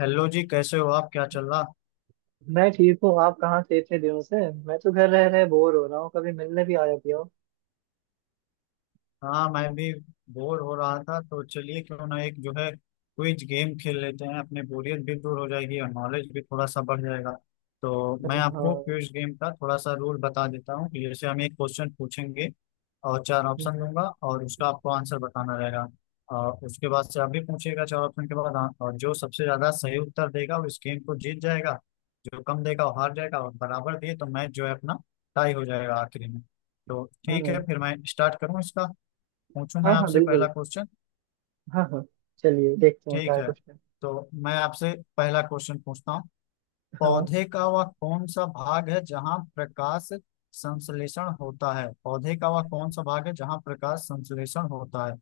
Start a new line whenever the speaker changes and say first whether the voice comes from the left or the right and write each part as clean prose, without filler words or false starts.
left: Hello जी। कैसे हो आप? क्या चल रहा?
right: मैं ठीक हूँ। आप कहाँ थे इतने दिनों से? मैं तो घर रह रहे बोर हो रहा हूँ। कभी मिलने भी आया किया हो।
left: हाँ, मैं भी बोर हो रहा था तो चलिए, क्यों ना एक जो है क्विज गेम खेल लेते हैं। अपनी बोरियत भी दूर हो जाएगी और नॉलेज भी थोड़ा सा बढ़ जाएगा। तो मैं आपको
right: हाँ,
left: क्विज गेम का थोड़ा सा रूल बता देता हूँ कि जैसे हम एक क्वेश्चन पूछेंगे और चार ऑप्शन दूंगा और उसका आपको आंसर बताना रहेगा। और उसके बाद से आप भी पूछिएगा चार ऑप्शन के बाद, हाँ, और जो सबसे ज्यादा सही उत्तर देगा वो इस गेम को जीत जाएगा। जो कम देगा वो हार जाएगा और बराबर दिए तो मैच जो है अपना टाई हो जाएगा आखिरी में। तो ठीक है,
right: हाँ।
left: फिर मैं स्टार्ट करूँ इसका? पूछूं मैं
right: हाँ, हाँ,
left: आपसे पहला
right: बिल्कुल।
left: क्वेश्चन?
right: हाँ, हाँ। चलिए, देखते हैं क्या
left: ठीक
right: है
left: है,
right: क्वेश्चन।
left: तो मैं आपसे पहला क्वेश्चन पूछता हूँ।
right: हाँ,
left: पौधे का वह कौन सा भाग है जहाँ प्रकाश संश्लेषण होता है? पौधे का वह कौन सा भाग है जहाँ प्रकाश संश्लेषण होता है?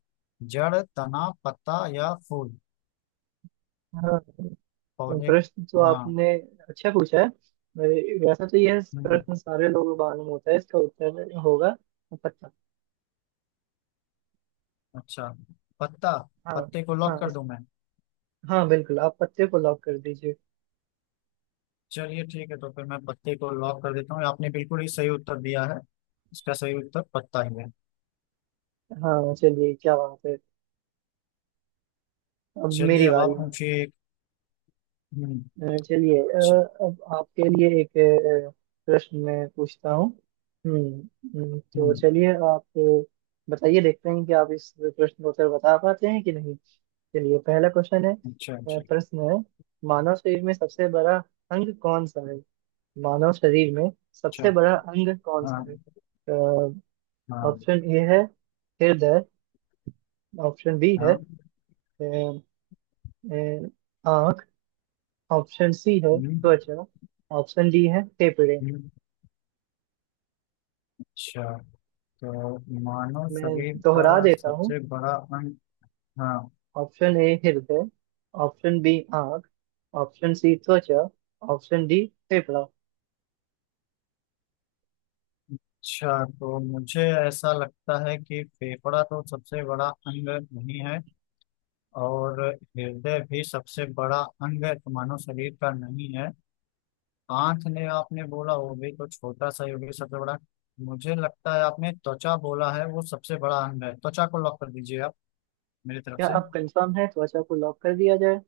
left: जड़, तना, पत्ता या फूल?
right: हाँ।
left: पौधे।
right: प्रश्न तो
left: हाँ।
right: आपने अच्छा पूछा है। वैसे तो यह
left: हम्म।
right: प्रश्न सारे लोगों को मालूम होता है। इसका उत्तर होगा पत्ता।
left: अच्छा। पत्ता।
right: हाँ,
left: पत्ते को लॉक
right: हाँ।
left: कर
right: इस
left: दूं मैं?
right: हाँ, बिल्कुल, आप पत्ते को लॉक कर दीजिए।
left: चलिए ठीक है, तो फिर मैं पत्ते को लॉक कर देता हूँ। आपने बिल्कुल ही सही उत्तर दिया है। इसका सही उत्तर पत्ता ही है।
right: हाँ, चलिए, क्या बात है। अब
left: चलिए
right: मेरी
left: अब आप
right: बारी है।
left: पूछिए एक। हम्म।
right: चलिए,
left: अच्छा।
right: अब आपके लिए एक अ, प्रश्न मैं पूछता हूँ। हम्म। तो
left: हम्म।
right: चलिए, आप बताइए, देखते हैं कि आप इस प्रश्न का उत्तर बता पाते हैं कि नहीं। चलिए, पहला क्वेश्चन है,
left: अच्छा, अच्छा,
right: प्रश्न है, मानव शरीर में सबसे बड़ा अंग कौन सा है? मानव शरीर में
left: अच्छा।
right: सबसे बड़ा अंग कौन सा
left: हाँ,
right: है?
left: हाँ,
right: ऑप्शन ए है हृदय। ऑप्शन बी है
left: हाँ।
right: अ, अ, आँख। ऑप्शन सी है
left: हम्म।
right: त्वचा। ऑप्शन डी है फेफड़े।
left: हम्म। अच्छा। तो मानव
right: मैं
left: शरीर का
right: दोहरा देता हूँ।
left: सबसे बड़ा अंग। हाँ।
right: ऑप्शन ए हृदय। ऑप्शन बी आंख। ऑप्शन सी त्वचा। ऑप्शन डी फेफड़ा।
left: अच्छा, तो मुझे ऐसा लगता है कि फेफड़ा तो सबसे बड़ा अंग नहीं है। और हृदय भी सबसे बड़ा अंग मानव शरीर का नहीं है। आंख ने आपने बोला वो भी तो छोटा सा ही होगी सबसे बड़ा। मुझे लगता है आपने त्वचा बोला है, वो सबसे बड़ा अंग है। त्वचा को लॉक कर दीजिए आप, मेरी तरफ
right: क्या
left: से।
right: आप कंफर्म है, त्वचा को लॉक कर दिया जाए?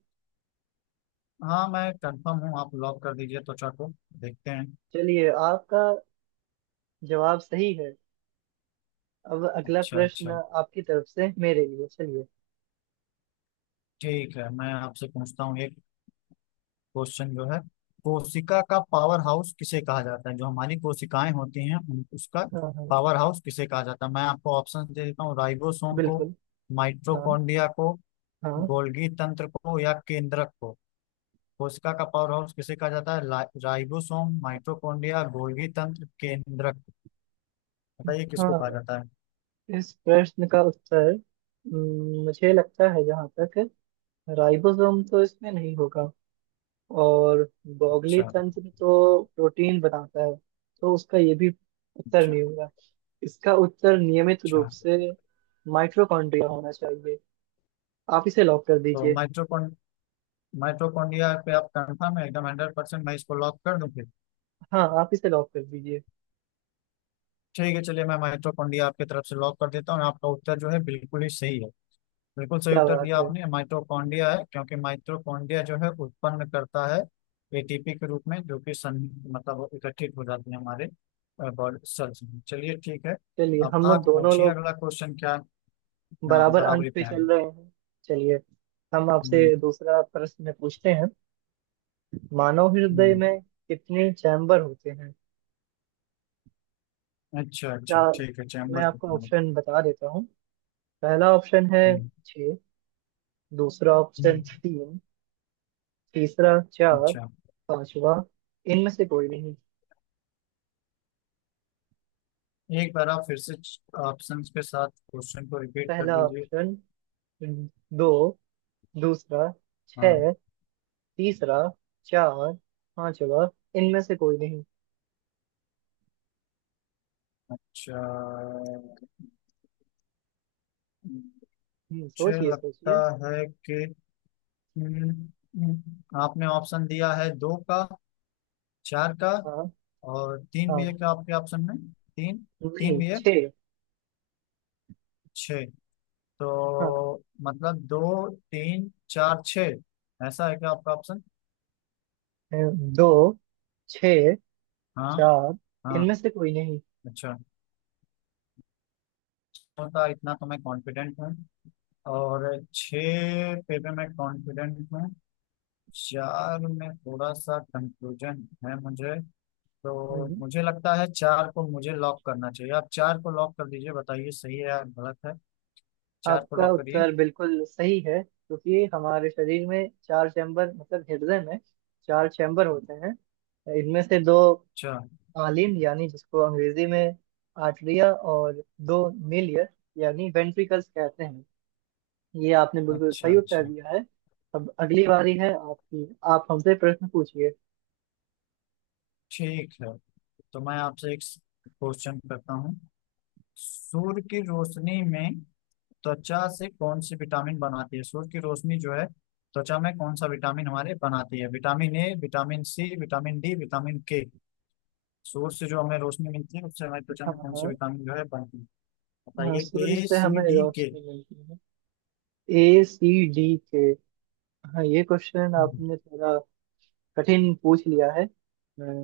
left: हाँ, मैं कंफर्म हूँ, आप लॉक कर दीजिए त्वचा को। देखते हैं।
right: चलिए, आपका जवाब सही है। अब अगला
left: अच्छा, अच्छा,
right: प्रश्न आपकी तरफ से मेरे लिए। चलिए।
left: ठीक है, मैं आपसे पूछता हूँ एक क्वेश्चन जो है। कोशिका का पावर हाउस किसे कहा जाता है? जो हमारी कोशिकाएं होती हैं उसका
right: हाँ, हाँ,
left: पावर हाउस किसे कहा जाता है? मैं आपको ऑप्शन दे देता हूँ। राइबोसोम को,
right: बिल्कुल। हाँ,
left: माइटोकॉन्ड्रिया को,
right: हाँ।
left: गोल्गी तंत्र को या केंद्रक को। कोशिका का पावर हाउस किसे कहा जाता है? राइबोसोम, माइटोकॉन्ड्रिया, गोल्गी तंत्र, केंद्रक। बताइए किसको कहा
right: हाँ,
left: जाता है।
right: इस प्रश्न का उत्तर, मुझे लगता है, जहाँ तक राइबोसोम तो इसमें नहीं होगा। और बॉगली
left: अच्छा,
right: तंत्र तो प्रोटीन बनाता है, तो उसका ये भी उत्तर
left: अच्छा,
right: नहीं होगा। इसका उत्तर नियमित रूप
left: अच्छा।
right: से माइटोकॉन्ड्रिया होना चाहिए। आप इसे लॉक कर
left: तो
right: दीजिए।
left: माइटोकॉन्ड्रिया पे आप कंफर्म है एकदम 100%? मैं इसको लॉक कर दूं फिर?
right: हाँ, आप इसे लॉक कर दीजिए।
left: ठीक है, चलिए मैं माइटोकॉन्ड्रिया आपकी तरफ से लॉक कर देता हूँ। आपका उत्तर जो है बिल्कुल ही सही है। बिल्कुल सही
right: क्या
left: उत्तर
right: बात
left: दिया
right: है!
left: आपने। माइटोकॉन्ड्रिया है क्योंकि माइटोकॉन्ड्रिया जो है उत्पन्न करता है एटीपी के रूप में जो कि सं मतलब इकट्ठित हो जाती है हमारे बॉडी सेल्स में। चलिए ठीक है।
right: चलिए,
left: अब
right: हम लोग,
left: आप
right: दोनों
left: पूछिए,
right: लोग
left: अगला क्वेश्चन क्या है। हाँ,
right: बराबर अंक
left: बराबरी
right: पे
left: पे है
right: चल
left: अभी।
right: रहे हैं। चलिए, हम आपसे
left: हम्म।
right: दूसरा प्रश्न पूछते हैं। मानव हृदय
left: हम्म।
right: में कितने चैम्बर होते हैं?
left: अच्छा, अच्छा,
right: क्या?
left: ठीक है।
right: मैं
left: चैम्बर
right: आपको
left: कितना है?
right: ऑप्शन बता देता हूँ। पहला ऑप्शन है
left: हम्म।
right: छः। दूसरा ऑप्शन
left: हम्म।
right: तीन। तीसरा चार।
left: अच्छा।
right: पांचवा, इनमें से कोई नहीं।
left: एक बार आप फिर से ऑप्शंस के साथ क्वेश्चन को रिपीट कर
right: पहला
left: दीजिए।
right: ऑप्शन दो। दूसरा
left: हाँ।
right: छह। तीसरा चार। पांचवा, इनमें से कोई नहीं।
left: अच्छा। मुझे
right: सोचिए,
left: लगता
right: सोचिए।
left: है कि हम्म, आपने ऑप्शन दिया है दो का, चार का।
right: हाँ।
left: और तीन भी है
right: हाँ।
left: क्या आपके ऑप्शन में? तीन। तीन
right: नहीं,
left: भी है।
right: छह।
left: छः। तो
right: हाँ।
left: मतलब दो, तीन, चार, छः, ऐसा है क्या आपका ऑप्शन?
right: दो, छह,
left: हाँ।
right: चार,
left: हाँ।
right: इनमें से कोई नहीं।
left: अच्छा। होता इतना तो मैं कॉन्फिडेंट हूँ, और छः पे भी मैं कॉन्फिडेंट हूँ। चार में थोड़ा सा कंफ्यूजन है मुझे। तो
right: हम्म,
left: मुझे लगता है चार को मुझे लॉक करना चाहिए। आप चार को लॉक कर दीजिए, बताइए सही है या गलत है। चार को
right: आपका
left: लॉक करिए।
right: उत्तर बिल्कुल सही है, क्योंकि हमारे शरीर में चार चैम्बर, मतलब हृदय में चार चैम्बर होते हैं। इनमें से दो
left: चार।
right: आलिन, यानी जिसको अंग्रेजी में आर्टरिया, और दो मिलियर यानी वेंट्रिकल्स कहते हैं। ये आपने बिल्कुल
left: अच्छा,
right: सही उत्तर
left: अच्छा,
right: दिया है। अब अगली बारी है आपकी, आप हमसे प्रश्न पूछिए।
left: ठीक है। तो मैं आपसे एक क्वेश्चन करता हूँ। सूर्य की रोशनी में त्वचा से कौन सी विटामिन बनाती है? सूर्य की रोशनी जो है त्वचा में कौन सा विटामिन हमारे बनाती है? Vitamin A, vitamin C, vitamin D, vitamin K. Source से जो हमें रोशनी मिलती है उससे हमारी त्वचा
right: हाँ,
left: में कौन सी
right: हाँ।
left: विटामिन जो है बनती है?
right: हाँ,
left: बताइए।
right: सूर्य
left: ए,
right: से
left: सी,
right: हमें
left: डी, के।
right: रोशनी मिलती है। A, C, D, K. हाँ, ये क्वेश्चन
left: अच्छा।
right: आपने थोड़ा कठिन पूछ लिया है। मैं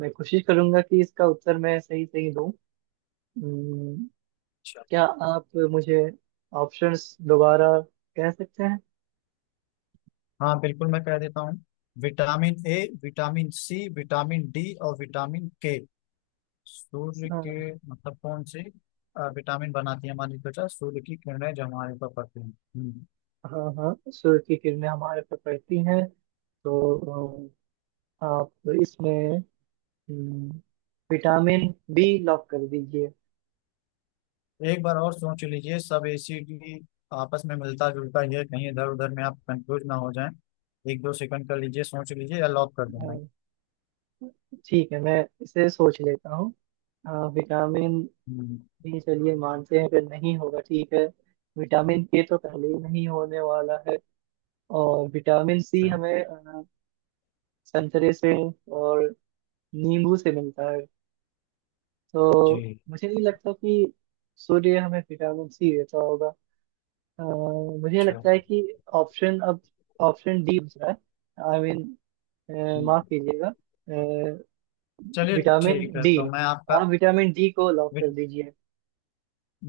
right: मैं कोशिश करूंगा कि इसका उत्तर मैं सही सही दूं। हम्म, क्या आप मुझे ऑप्शंस दोबारा कह सकते हैं?
left: हाँ, बिल्कुल मैं कह देता हूँ। Vitamin A, vitamin C, vitamin D और विटामिन के। सूर्य
right: हाँ।
left: के मतलब कौन से विटामिन बनाती है हमारी त्वचा, सूर्य की किरणें जो हमारे ऊपर पड़ती हैं। हम्म।
right: हाँ, हाँ। सूर्य की किरणें हमारे पर पड़ती हैं, तो आप इसमें हम्म, विटामिन बी लॉक कर दीजिए।
left: एक बार और सोच लीजिए, सब एसिड आपस में मिलता जुलता ही है, कहीं इधर उधर में आप कंफ्यूज ना हो जाएं। एक दो सेकंड कर लीजिए, सोच लीजिए, या लॉक कर देना।
right: अ, ठीक है, मैं इसे सोच लेता हूँ। विटामिन
left: हम्म।
right: बी, चलिए, मानते हैं कि नहीं होगा। ठीक है। विटामिन के तो पहले ही नहीं होने वाला है। और विटामिन सी
left: अच्छा।
right: हमें संतरे से और नींबू से मिलता है, तो
left: जी।
right: मुझे नहीं लगता कि सूर्य हमें विटामिन सी देता होगा। मुझे
left: अच्छा।
right: लगता है कि ऑप्शन अब ऑप्शन डी दूसरा है, आई मीन, माफ
left: हम्म।
right: कीजिएगा,
left: चलिए
right: विटामिन
left: ठीक है,
right: डी।
left: तो मैं आपका
right: आप विटामिन डी को लॉक कर
left: विट-
right: दीजिए।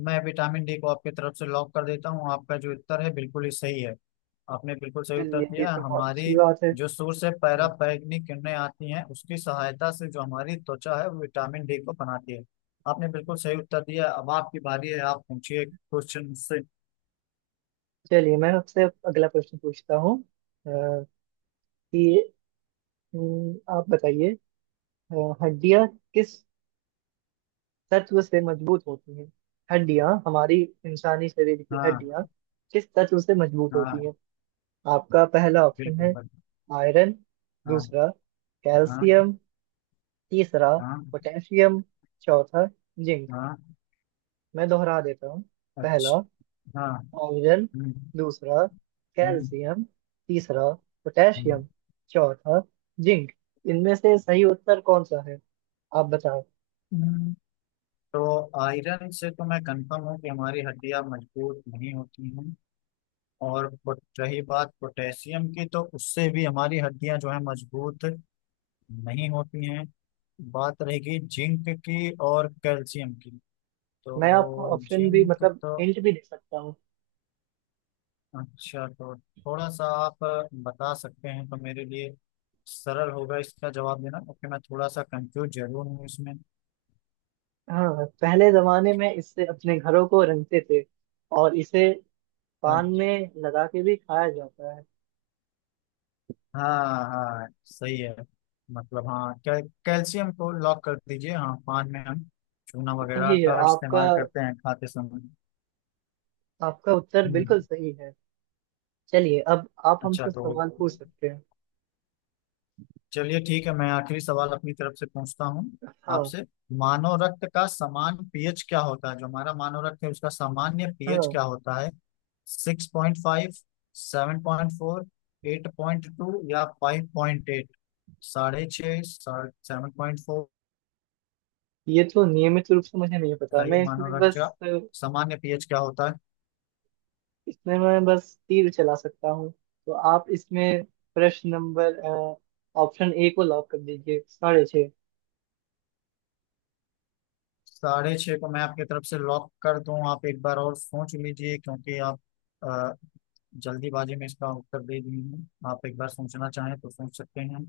left: मैं विटामिन डी को आपकी तरफ से लॉक कर देता हूँ। आपका जो उत्तर है बिल्कुल ही सही है। आपने बिल्कुल सही उत्तर
right: चलिए, ये
left: दिया है।
right: तो बहुत अच्छी
left: हमारी
right: बात है।
left: जो सूर्य से पराबैंगनी किरणें आती हैं उसकी सहायता से जो हमारी त्वचा है वो विटामिन डी को बनाती है। आपने बिल्कुल सही उत्तर दिया, अब आपकी बारी है, आप पूछिए क्वेश्चन से।
right: चलिए, मैं आपसे अब अगला प्रश्न पूछता हूँ। अ, कि आप बताइए, हड्डियाँ किस तत्व से मजबूत होती हैं? हड्डियाँ हमारी, इंसानी शरीर की
left: हाँ,
right: हड्डियाँ किस तत्व से मजबूत होती
left: हाँ,
right: हैं? आपका पहला ऑप्शन
left: बिल्कुल,
right: है
left: बिल्कुल।
right: आयरन।
left: हाँ,
right: दूसरा
left: हाँ,
right: कैल्शियम। तीसरा
left: हाँ,
right: पोटेशियम। चौथा जिंक।
left: हाँ।
right: मैं दोहरा देता हूँ। पहला
left: अच्छा। हाँ।
right: आयरन।
left: हम्म।
right: दूसरा
left: हम्म।
right: कैल्शियम। तीसरा
left: हम्म।
right: पोटेशियम। चौथा जिंक। इनमें से सही उत्तर कौन सा है? आप बताओ।
left: हम्म। तो आयरन से तो मैं कंफर्म हूँ कि हमारी हड्डियां मजबूत नहीं होती हैं। और रही बात पोटेशियम की, तो उससे भी हमारी हड्डियां जो है मजबूत नहीं होती हैं। बात रहेगी जिंक की और कैल्शियम की।
right: मैं आपको
left: तो
right: ऑप्शन भी,
left: जिंक
right: मतलब
left: तो।
right: हिंट भी, दे सकता हूँ।
left: अच्छा, तो थोड़ा सा आप बता सकते हैं तो मेरे लिए सरल होगा इसका जवाब देना, क्योंकि मैं थोड़ा सा कंफ्यूज जरूर हूँ इसमें।
right: हाँ, पहले जमाने में इससे अपने घरों को रंगते थे, और इसे पान
left: अच्छा।
right: में लगा के भी खाया जाता है।
left: हाँ, हाँ, सही है। मतलब, हाँ, कैल्शियम को लॉक कर दीजिए। हाँ, पान में हम चूना वगैरह
right: सही है
left: का
right: आपका।
left: इस्तेमाल करते हैं खाते समय।
right: आपका उत्तर
left: हम्म।
right: बिल्कुल सही है। चलिए, अब आप
left: अच्छा,
right: हमसे
left: तो
right: सवाल पूछ सकते हैं।
left: चलिए ठीक है, मैं आखिरी सवाल अपनी तरफ से पूछता हूँ
right: हाँ,
left: आपसे। मानव रक्त का समान पीएच क्या होता है? जो हमारा मानव रक्त है उसका सामान्य पीएच
right: हाँ।
left: क्या होता है? 6.5, 7.4, 8.2 या 5.8। 6.5, 7.4।
right: ये तो नियमित रूप से मुझे नहीं पता,
left: बताइए
right: मैं
left: मानव
right: इसमें
left: रक्त
right: बस
left: का सामान्य पीएच क्या होता है।
right: इसमें मैं बस तीर चला सकता हूँ। तो आप इसमें प्रश्न नंबर ऑप्शन ए को लॉक कर दीजिए, 6.5।
left: साढ़े छः को मैं आपकी तरफ से लॉक कर दूं? आप एक बार और सोच लीजिए, क्योंकि आप जल्दीबाजी में इसका उत्तर दे दिए हैं। आप एक बार सोचना चाहें तो सोच सकते हैं,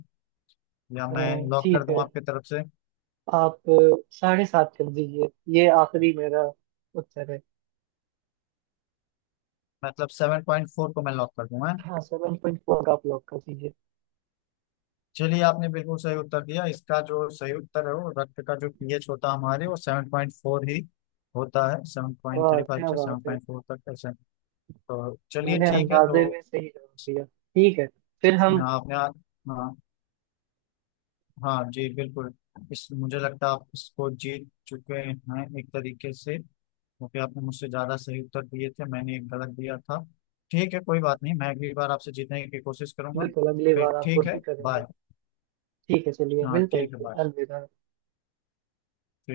left: या मैं लॉक कर
right: ठीक
left: दूं
right: है,
left: आपके तरफ से?
right: आप 7.5 कर दीजिए। ये आखिरी मेरा उत्तर है।
left: मतलब 7.4 को मैं लॉक कर दूं, हैं?
right: हाँ, 7.4 आप लॉक कर दीजिए।
left: चलिए आपने बिल्कुल सही उत्तर दिया। इसका जो सही उत्तर है वो रक्त का जो पीएच होता है हमारे, वो 7.4 ही होता है। सेवन पॉइंट
right: वाह,
left: थ्री फाइव
right: क्या
left: से सेवन
right: बात है!
left: पॉइंट फोर तक, ऐसे। तो चलिए
right: मैंने
left: ठीक है, तो
right: अंदाजे में सही जवाब दिया। ठीक है, फिर हम।
left: आपने। हाँ, हाँ जी, बिल्कुल। इस, मुझे लगता है आप इसको जीत चुके हैं एक तरीके से, क्योंकि आपने मुझसे ज्यादा सही उत्तर दिए थे, मैंने एक गलत दिया था। ठीक है, कोई बात नहीं, मैं अगली बार आपसे जीतने की कोशिश करूंगा।
right: बिल्कुल, अगली
left: फिर
right: बार आप
left: ठीक है,
right: कोशिश करेंगे।
left: बाय।
right: ठीक है, चलिए,
left: हाँ,
right: मिलते हैं
left: ठीक है,
right: फिर।
left: बाय।
right: अलविदा।